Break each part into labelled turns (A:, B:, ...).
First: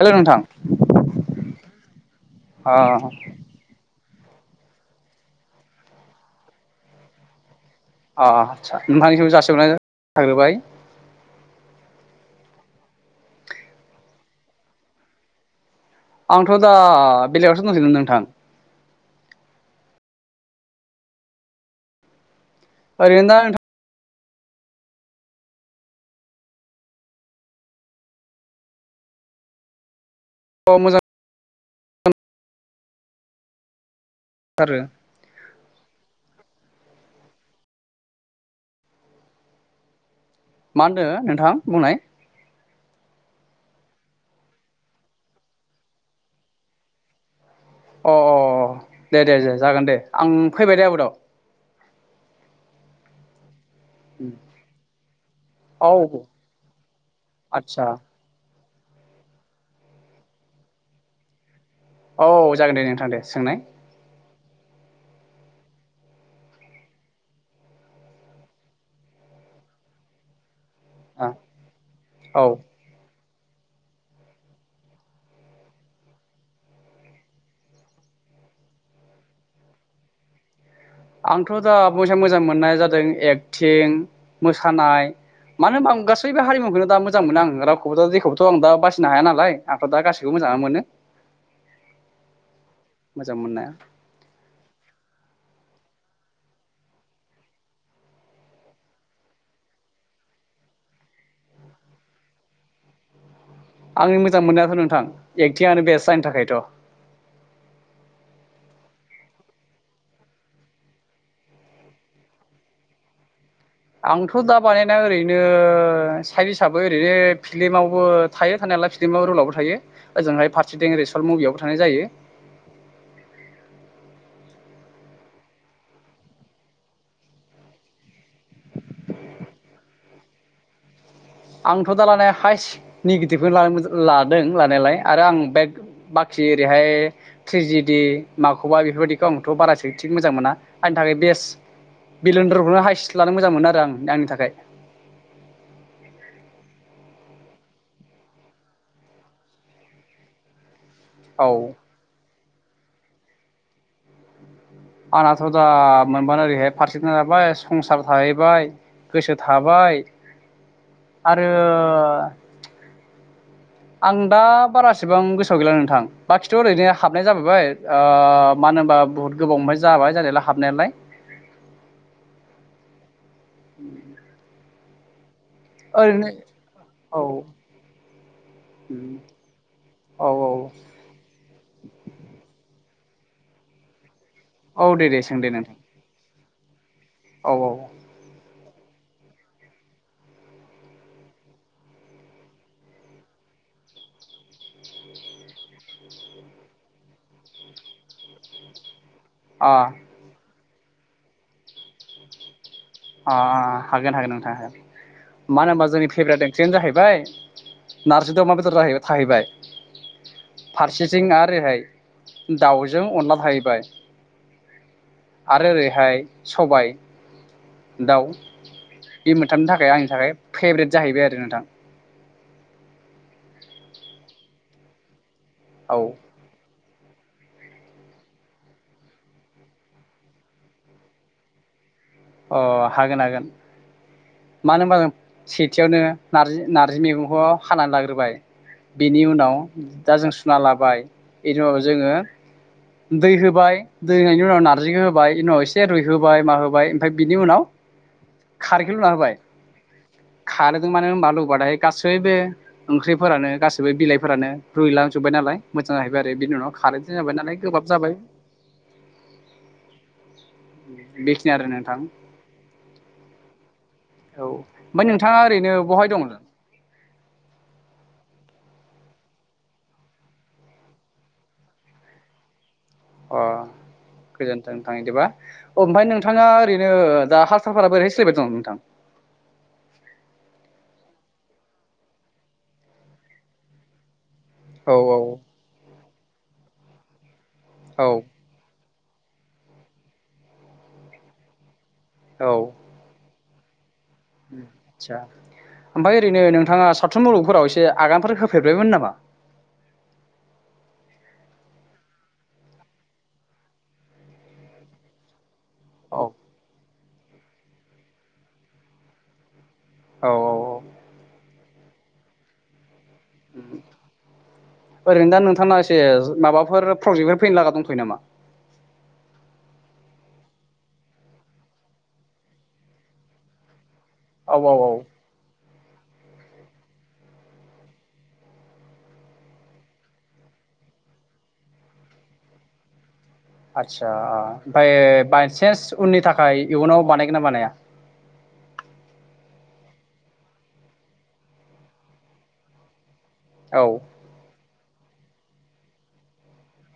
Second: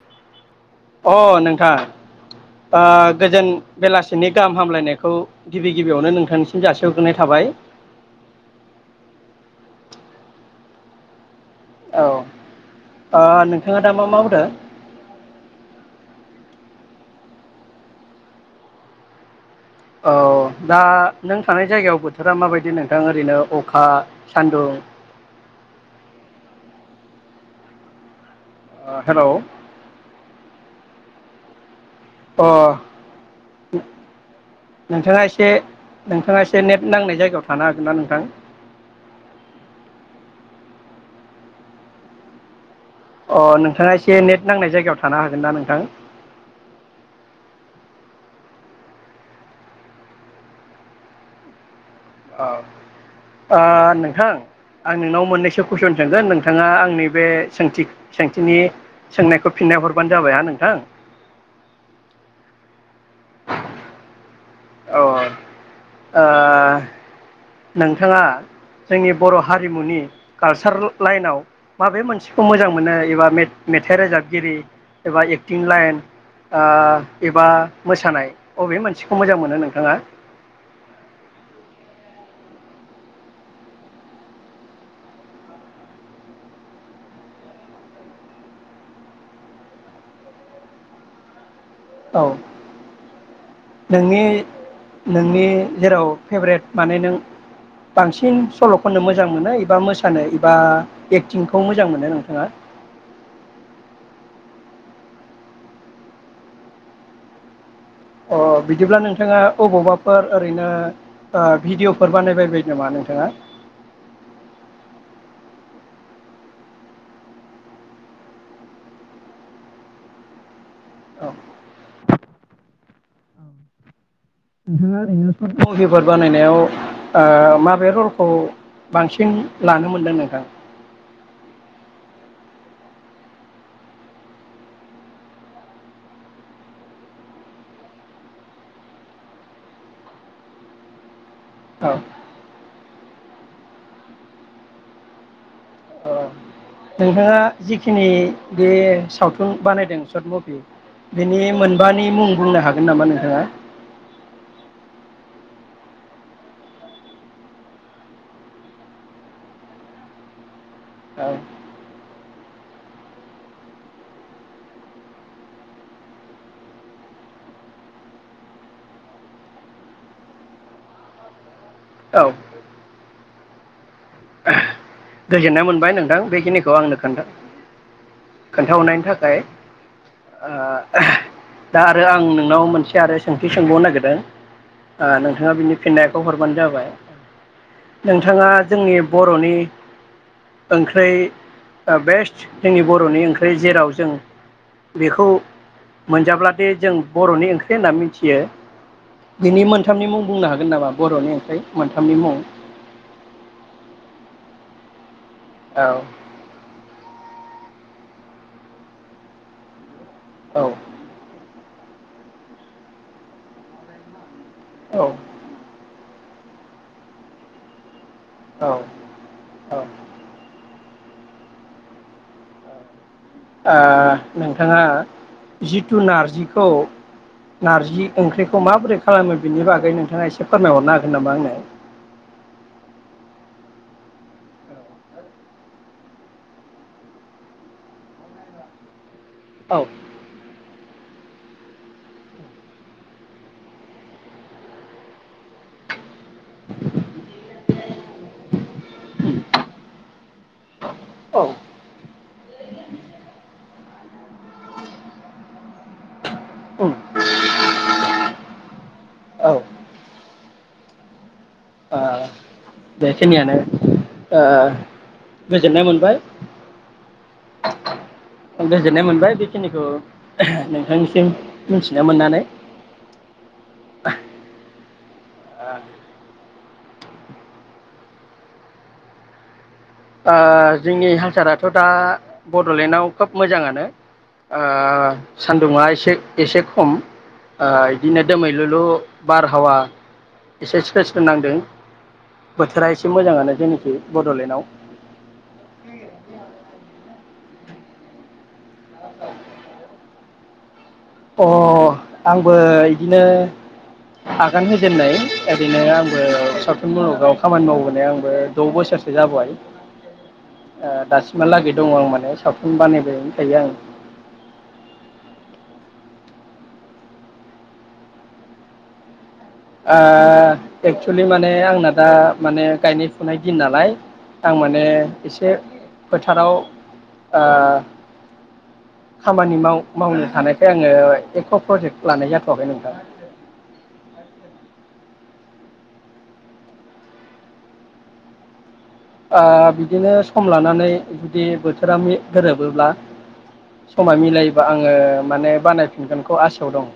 A: Hello नोंथां।
B: अ नोंथां
A: अ
B: ओ गोजोन बेलासि नि गाहाम हामलायनायखौ गिबि गिबियावनो नोंथांनिसिम जासिहग्रोनाय थाबाय।
A: अ अ आतसा नोंथांनिसिमबो जासिहरनाय थाग्रोबाय।
B: औ ओ नोंथाङा दा मा मावदो?
A: आंथ दा बेलेगयावसो दसै नोंथां।
B: औ दा नों थानाय जायगायाव बोथोरा माबाय दि नोंथां ओरैनो
A: दा नोंथां
B: अखा सान्दुं ओ हेलौ
A: अ मोजां
B: अ
A: आरो
B: नोंथाङा एसे नोंथाङा एसे नेट नांनाय जायगायाव थानो हागोन ना नोंथां?
A: मा होनदों नोंथां बुंनाय
B: अ नोंथाङा एसे नेट नांनाय जायगायाव थानो हागोन ना नोंथां?
A: अ अ दे दे दे जागोन दे आं फैबाय दे आबादाव।
B: औ। ओ नोंथां आं नोंनाव मोननैसो
A: औ
B: कुइसन सोंगोन नोंथाङा आंनि बे सोंथि
A: आदसा
B: सोंथिनि सोंनायखौ फिननाय हरबानो जाबाय हा नोंथां
A: औ जागोन दे नोंथां दे सोंनाय
B: औ ओ नोंथाङा जोंनि बर हारिमुनि काल सार लाइनाव माबे मोनसेखौ
A: औ
B: मोजां मोनो एबा मे मेथाइ रोजाबगिरि एबा एक्टिं लाइन ओ एबा मोसानाय बबे मोनानसिखौ मोजां मोनो नोंथाङा?
A: आंथ' दा मोजां मोजां मोननाय जादों एक्टिं मोसानाय मानो होनबा आं गासैबो हारिमुखौनो दा मोजां मोनो आं रावखौबो दा जेखौबोथ' आं दा बासिनो हाया नालाय आंथ' दा गासैखौबो मोजाङानो मोनो।
B: औ
A: मोजां मोननाया
B: नोंनि नोंनि जेराव फेभरेट माने नों बांसिन सल खननो मोजां मोनो एबा मोसानो एबा एक्टिंखौ मोजां मोनो नोंथाङा?
A: आंनि मोजां मोननायाथ नोंथां एकटिंनो बेस्ट आंनि थाखायथ'
B: अ बिदिब्ला नोंथाङा अबावबाफोर ओरैनो ओ भिडिअफोर बानायबाय बाय नामा नोंथाङा?
A: आंथ' दा बानायनाया ओरैनो साइड हिसाबै ओरैनो फिल्मावबो थायो थानायालाय फिल्मावबो रुलावबो थायो ओजोंहाय फार सेथिं ओरै
B: औ
A: सर्थ मुभियावबो थानाय जायो।
B: नोंथाङा ओरैनो सर्थ मुभिफोर बानायनायाव ओ माबे रलखौ बांसिन लानो मोनदों नोंथां?
A: आंथ' दा लानाया हाइस्ट निगेटिभखौ लानो मोनदो लादों लानायालाय आरो आं बे बाखि ओरैहाय थ्रिजिडि माखौबा बेफोरबायदिखौ आंथ बारासो थिग मोजां मोना आंनि थाखाय बेस्ट ।
B: औ
A: बिलनद्रआनो हायस्थ लानो मोजां मोनो आरो आं आंनि थाखाय ।
B: अ नोंथाङा जिखिनि बे सावथुन बानायदों सर्ट मुभि
A: औ
B: बिनि मोनबानि मुं बुंनो हागोन नामा नोंथाङा?
A: आंनाथ' दा मोनबानो ओरैहाय फारसेथि जाबाय संसार थाहैबाय, गोसो थाबाय
B: औ
A: आरो आं दा बारासिबां गोसोआव गैला नोंथां बाखिथ ओरैनो हाबनाय जाबायबाय ओ मानो होनबा बुहुत गोबावनिफ्राय जाबाय जानायालाय हाबनायालाय।
B: औ
A: उ [unintelligible]
B: गोजोननाय मोनबाय नोंथां बेखिनिखौ आंनो
A: औ
B: खोन्था खोन्थाहरनायनि थाखाय
A: औ
B: दा आरो आं नोंनाव मोनसे आरो सोंथि सोंबावनो नागिरदों।
A: औ दे दे सों दे
B: नोंथाङा
A: नोंथां
B: बिनि फिननायखौ हर बानो जाबाय
A: औ औ
B: नोंथाङा जोंनि बरनि ओंख्रै बेस्ट जोंनि बरनि ओंख्रि जेराव जों बेखौ मोनजाब्लाथाय जों बरनि ओंख्रि होनना मिथियो बिनि
A: अ
B: मोनथामनि मुं बुंनो हागोन हागोन नामा बरनि ओंख्रि मोनथामनि मुं?
A: अ हागोन हागोन नोंथां हागोन। मानो होनबा
B: औ
A: जोंनि फेभ्रेट ओंख्रियानो जाहैबाय नारजि अमा बेदर थाहैबाय
B: औ
A: फारसेथिं आरोहाय दाउजों अनला थाहैबाय
B: औ
A: आरो ओरैहाय सबाय दाउ
B: औ
A: बे मोनथामनो थाखाय आंनि थाखाय फेब्रेट जाहैबाय आरो नोंथां
B: नोंथाङा
A: औ
B: जिथु नारजिखौ नारजि ओंख्रिखौ माबोरै खालामो बिनि बागै नोंथाङा एसे फोरमायहरनो हागोन नामा आंनो
A: अ हागोन हागोन मानो होनबा जों सेथियावनो नारजि नार्जि मैगंखौ हानानै लाग्रोबाय बेनि उनाव
B: औ
A: दा जों सुना लाबाय बेनि उनाव जोङो दै होबाय दै होनायनि उनाव नारजिखौ होबाय बेनि उनाव एसे रुइ होबाय मा होबाय ओमफ्राय बिनि उनाव खारैख लुना होबाय खारोदों मानो होनबा
B: औ
A: लुबाथायाय गासैबो ओंख्रिफोरानो गासै बिलाय फोरानो रुइलांजोबबाय नालाय मोजां जाहैबाय आरो बेनि उनाव
B: उम
A: खारै जाबाय नालाय गोबाब जाबाय
B: औ ओ
A: बेखिनि आरो नोंथां
B: आ बेखनियानो
A: औ ओमबाय नोंथाङा ओरैनो बहाय दंङ दा?
B: गोजोननाय मोनबाय बेखिनिखौ नोंथांनिसिम मिथिनो मोननानै।
A: अ गोजोन्थों [unintelligible] अ ओमफाय नोंथाङा ओरैनो दा हारसाालफोरा बोरै सोलिबाय दं नोंथां?
B: आ जोंनि हालसाराथ दा बडलेण्डआव खोब मोजाङानो। ओ
A: औ
B: सान्दुङा एसे एसे खम ओ
A: औ
B: इदिनो दोमैलुलु बारहावा एसे स्रो स्रो नांदों।
A: औ
B: बोथोरा एसे मोजाङानो जोंनिखि बडलेण्डआव
A: [unintelligible] ओमफाय ओरैनो नोंथाङा सावथुन मुलगफोराव एसे आगानफोर हो फेरबायमोन नामा?
B: अ आंबो इदिनो आगान होजेननाय। ओरैनो
A: औ
B: आंबो साव थुन मुलुगाव खामानि मावबोनाया आंबो द' बोसोरसो जाबोबाय।
A: औ
B: ओ दासिमहालागै दङ आं माने सावथुन बानायबाय
A: ओरैनो दा नोंथांना एसे माबाफोर प्र'जेक्टफोर फैनो लागा दंथ'यो नामा?
B: ओ एक्सुलि माने आंना दा माने गायनाय फुनाय दिन नालाय आं
A: औ औ
B: माने
A: औ
B: एसे फोथाराव ओ खामानि माव-मावनो थानायखाय आङो एख प्र'जेक्ट लानाय जाथ'वाखै नोंथां।
A: आतसा ओ ओमफाय बायसेन्स उननि थाखाय इयुनाव बानायगोनना बानाया?
B: ओ बिदिनो सम लानानै जुदि बोथोरा मि गोरोबोब्ला
A: औ
B: समा मिलायोबा आं ओ माने बानायफिनगोनखौ आासायाव दं।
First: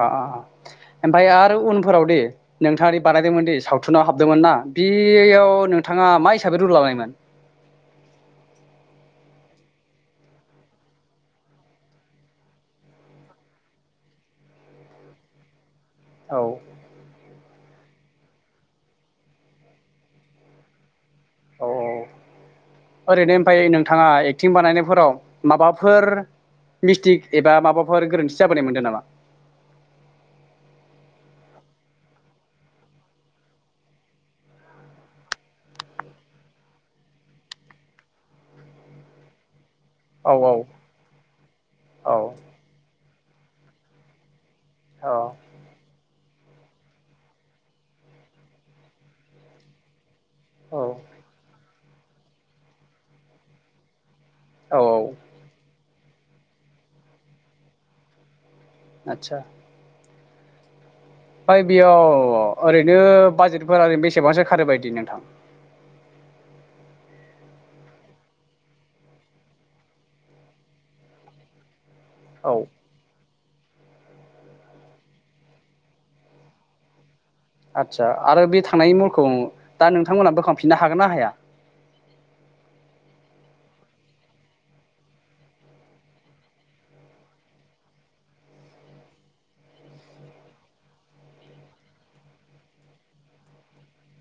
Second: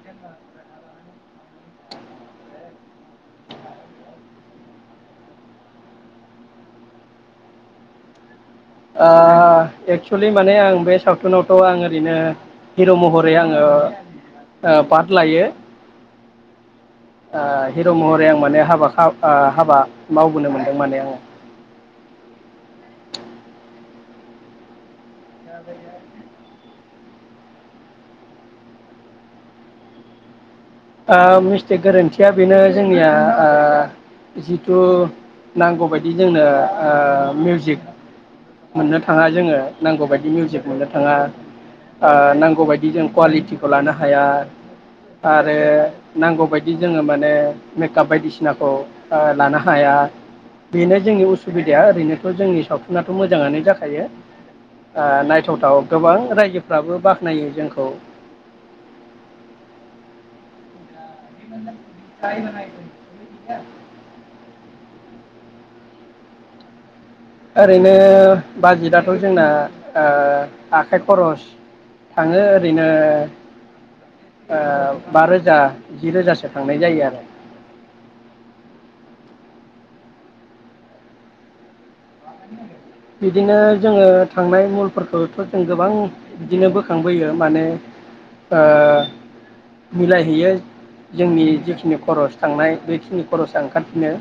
A: अ अ अ ओम फाय आरो उनफोराव दि नोंथाङादि बानायदोंमोन दि सावथुनाव हाबदोंमोन ना बियाव नोंथाङा मा हिसाबै रुल लानायमोन?
B: ओ एक्सुलि माने आं बे सावथुनावथ' आं ओरैनो हिर' महरै आङो ओ पार्ट लायो।
A: औ
B: ओ हिर' महरै आं माने हाबा खा ओ हाबा मावबोनो मोनदों माने आङो।
A: औ औ औ ओरैनो ओमफाय नोंथाङा एकटिं बानायनायफोराव माबाफोर मिसटिक एबा माबाफोर गोरोन्थि जाबोनाय मोनदों नामा?
B: आ मिसटिक गोरोन्थिया बेनो जोंनिया ओ जिथु नांगौबायायदि जोंनो ओ मिउजिक मोननो थाङा जोङो नांगौ बायदि
A: औ
B: मिउजिक मोननो थाङा आ
A: औ
B: नांगौ बायदि जों कुवालिटिखौ लानो हाया
A: औ
B: नांगौ बायदि जोङो माने मेकआप बायदिसिनाखौ लानो हाया
A: औ
B: बेनो जोंनि उसुबिद या ओरैनोथ' जोंनि सावथुनाथ' मोजाङानो जाखायो।
A: औ
B: आ नाय थाव थाव गोबां रायजोफ्राबो बाख्नायो जोंखौ
A: आतसा ओमफाय बेयाव ओरैनो बाजेटफोरा ओरैनो बेसेबांसो खारो बायदि नों [inaudible]
B: ओरैनो बाजेटआथ' जोंना ओ आखाइ खरस थाङो
A: औ
B: ओरैनो ओ बा रोजा जि रोजासो खांनाय जायो आरो।
A: आदसा आरो बे थांनायनि महरखौ दा नोंथांमोनहा बोखांफिननो हागोन ना हाया?
B: बिदिनो जोङो थांनाय मुलफोरखौथ जों गोबां बिदिनो बोखांबोयो माने ओ मिलायहैयो जोंनि जिखिनि खरस' थांनाय बेखिनि खरसाआ ओंखारफिनो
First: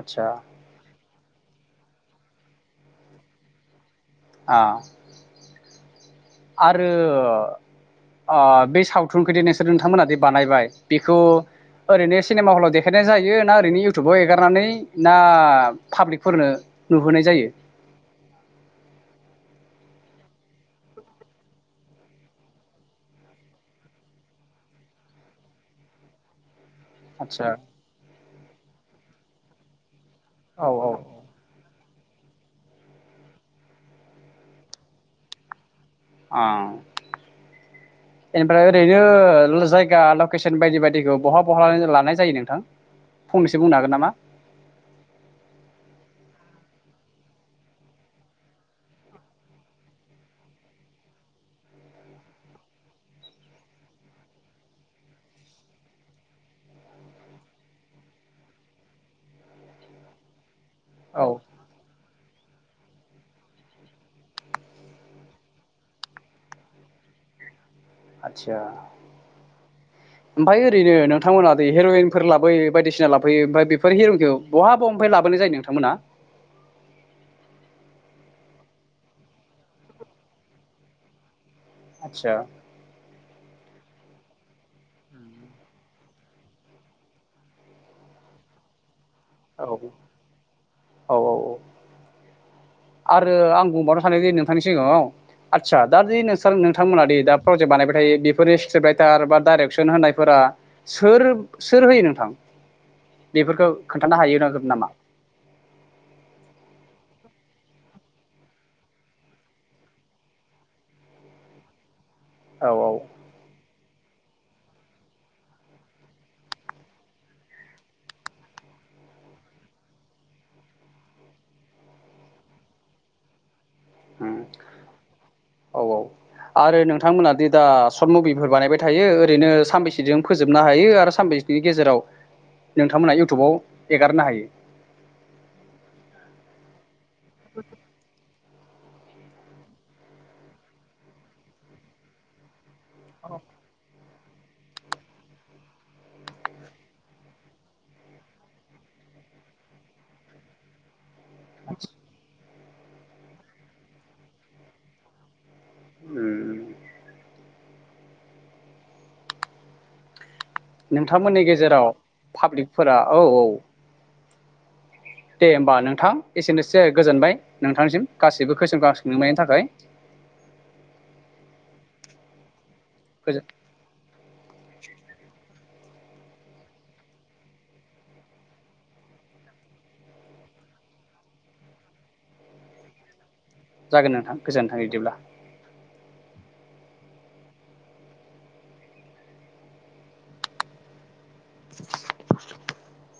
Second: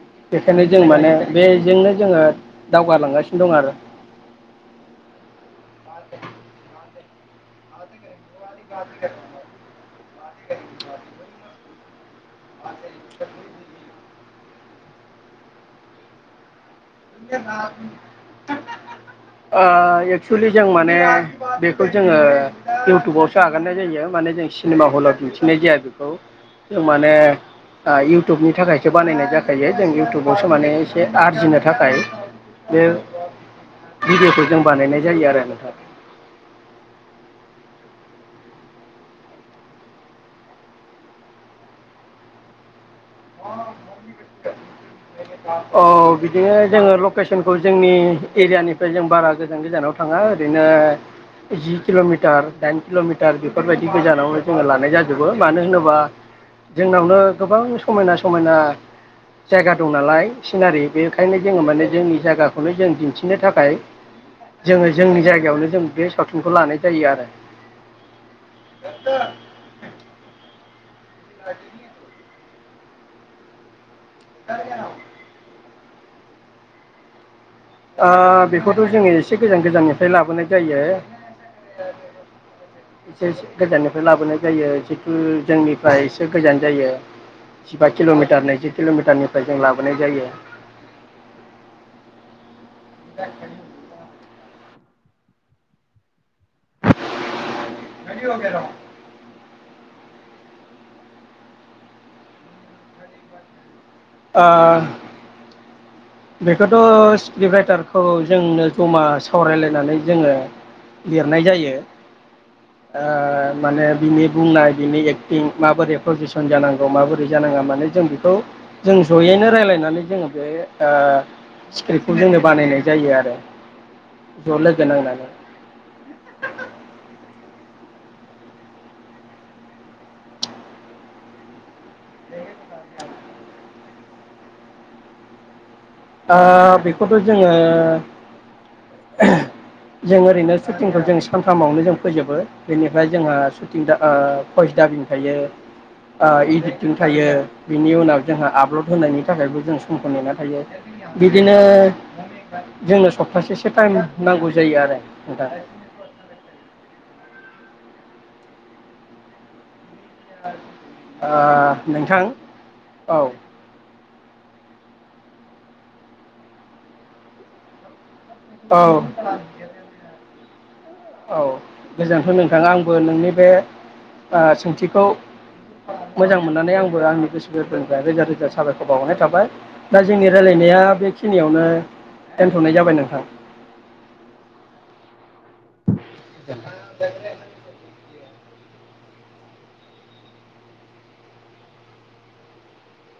A: आदसा
B: बेखायनो जों माने बेजोंनो जोङो दावगालांगासिनो दं आरो
A: आ
B: [unintelligible]
A: आरो आ बे सावथुनखौदि नोंसोर नोंथांमोना दि बानायबाय बेखौ ओरै सिनेमा हलाव दे खायनाय जायो ना ओरैनो इउ टुबाव एगारनानै ना पाब्लिकफोरनो नुहोनाय जायो
B: [unintelligible] आ एक्सुवेलि जों माने बेखौ जोङो इउटुबावसो आगारनाय जायो माने जों सिनेमा हलाव दिन्थिनाय जाया बेखौ माने इउ
A: आदसा
B: इउटुबनि थाखायसो बानायनाय जाखायो जों इउटुब बावसो
A: औ
B: मानेसे आरजिनो थाखाय बे भिडिवखौ जों बानायनाय जायो आरो नोंथां
A: अ एनिफ्राय ओरैनो जायगा लकेसन बायदि बायदिखौ बहा बहा लानाय जायो नोंथां? फंनैसो बुंनो हागोन नामा
B: औ बि बेयो जोङो लकेसनखौ जोंनि एरियानिफ्राय जों बारा गोजान गोजानाव थाङा ओरैनो जि किलमिटार दाइन किलमिटार बेफोरबायदि गोजानावनो जोङो लानाय जाजोबो मानो होनोबा जोंनावनो गोबां समायना समायना जायगा दं नालाय सिनारि
A: औ
B: बेखायनो जोंङो माने जोंनि जागाखौनो जों दिन्थिनो थाखाय जोंङो जोंनि जायगायावनो जों बे सावथुनखौ लानाय जायो आरो
A: आदसा ओफायो ओरैनो नोंथांमोनादि हिरइनफोर लाबोयो बायदिसिना लाफैयो ओमफाय हिरइनखो बहा बहानिफ्राय लाबोनाय जायो नोंथांमोना?
B: ओ बेखौथ‌' जोंङो एसे गोजान गोजाननिफ्राय लाबोनाय जायो
A: आदसा
B: एसेसो गोजाननिफ्राय लाबोनाय जायो जितु जोंनिफ्राय एसे गोजान जायो जिबा किलमिटार नैजि किलमिटारनि फाय
A: औ
B: लाबोनाय जायो
A: औ औ औ आरो आं बुंबावनो हानायदि नों थांनि सिगाङाव आदसा दा दि नोंथांमोना दि दा प्रजेक्ट बानायबाय थायो बेफोरो स्क्रिप्ट राइटार बा डाइरेक्सन होनायफोरा सोर सोर होयो नोंथां बेफोरखौ खोन्थानो
B: ओ
A: हायो [unintelligible] नामा
B: बेखौथ' स्क्रिप राइटारखौ जोंनो जमा सावरायलायनानै जोंङो लिरनाय जायो
A: औ
B: ओ माने बिनि बुंनाय बिनि एक्टिं माबोरै प्रजिसन जानांगौ माबोरै जानाङा मने जों बेखौ जों जयैनो रायलायनानै जोंङो बे ओ स्क्रिप्ट खौ जोंङो बानायनाय जायो आरो
A: हम
B: ज' लोगो नांनानै
A: औ औ आरो नोंथांमोना दि दा शर्ट मुभिफोर बानायबाय थायो ओरैनो सानबैसेजों फोजोबनो हायो आरो सानबेैसेनि गेजेराव नोंथांमोनहा इउटुबाव एगारनो हायो
B: ओ बेखौथ जोंङो ओरैनो सुटिंखौ जों सानथामावनो जों फोजोबो बेनिफ्राय जोंहा सुटिं दा ओ भयस दाबिं थायो ओ इडिटिं थायो बिनि उनाव जोंहा आपलड होनायनि थाखायबो जों समखौ नेना थायो बिदिनो जोंनो सप्तासेसो टाइम नांगौ जायो आरो दा
A: उम नोंथांमोननि गेजेराव
B: नोंथां
A: पाब्लिकफोरा
B: ओ
A: औ औ दे होमबा नोंथां एसेनोसै गोजोनबाय नोंथांनिसिम गासैबो
B: नोंथां औ
A: कुइसनखौ आ सोंजुबनायनि थाखाय
B: औ गोजोनथों नोंथाङा आं बो नोंनि बे सोंथिखौ मोजां मोननानै आंबो आंनि गोसो गोरबोनिफ्राय रोजा रोजा साबायखर बावरनाय थाबाय दा जोंनि रायजलायनाया बेखिनियावनो दोनथनाय जाबाय नोंथां।
A: जागोन नोंथां गोजोनथों बिदिब्ला।
B: [unintelligible]
A: [inaudible]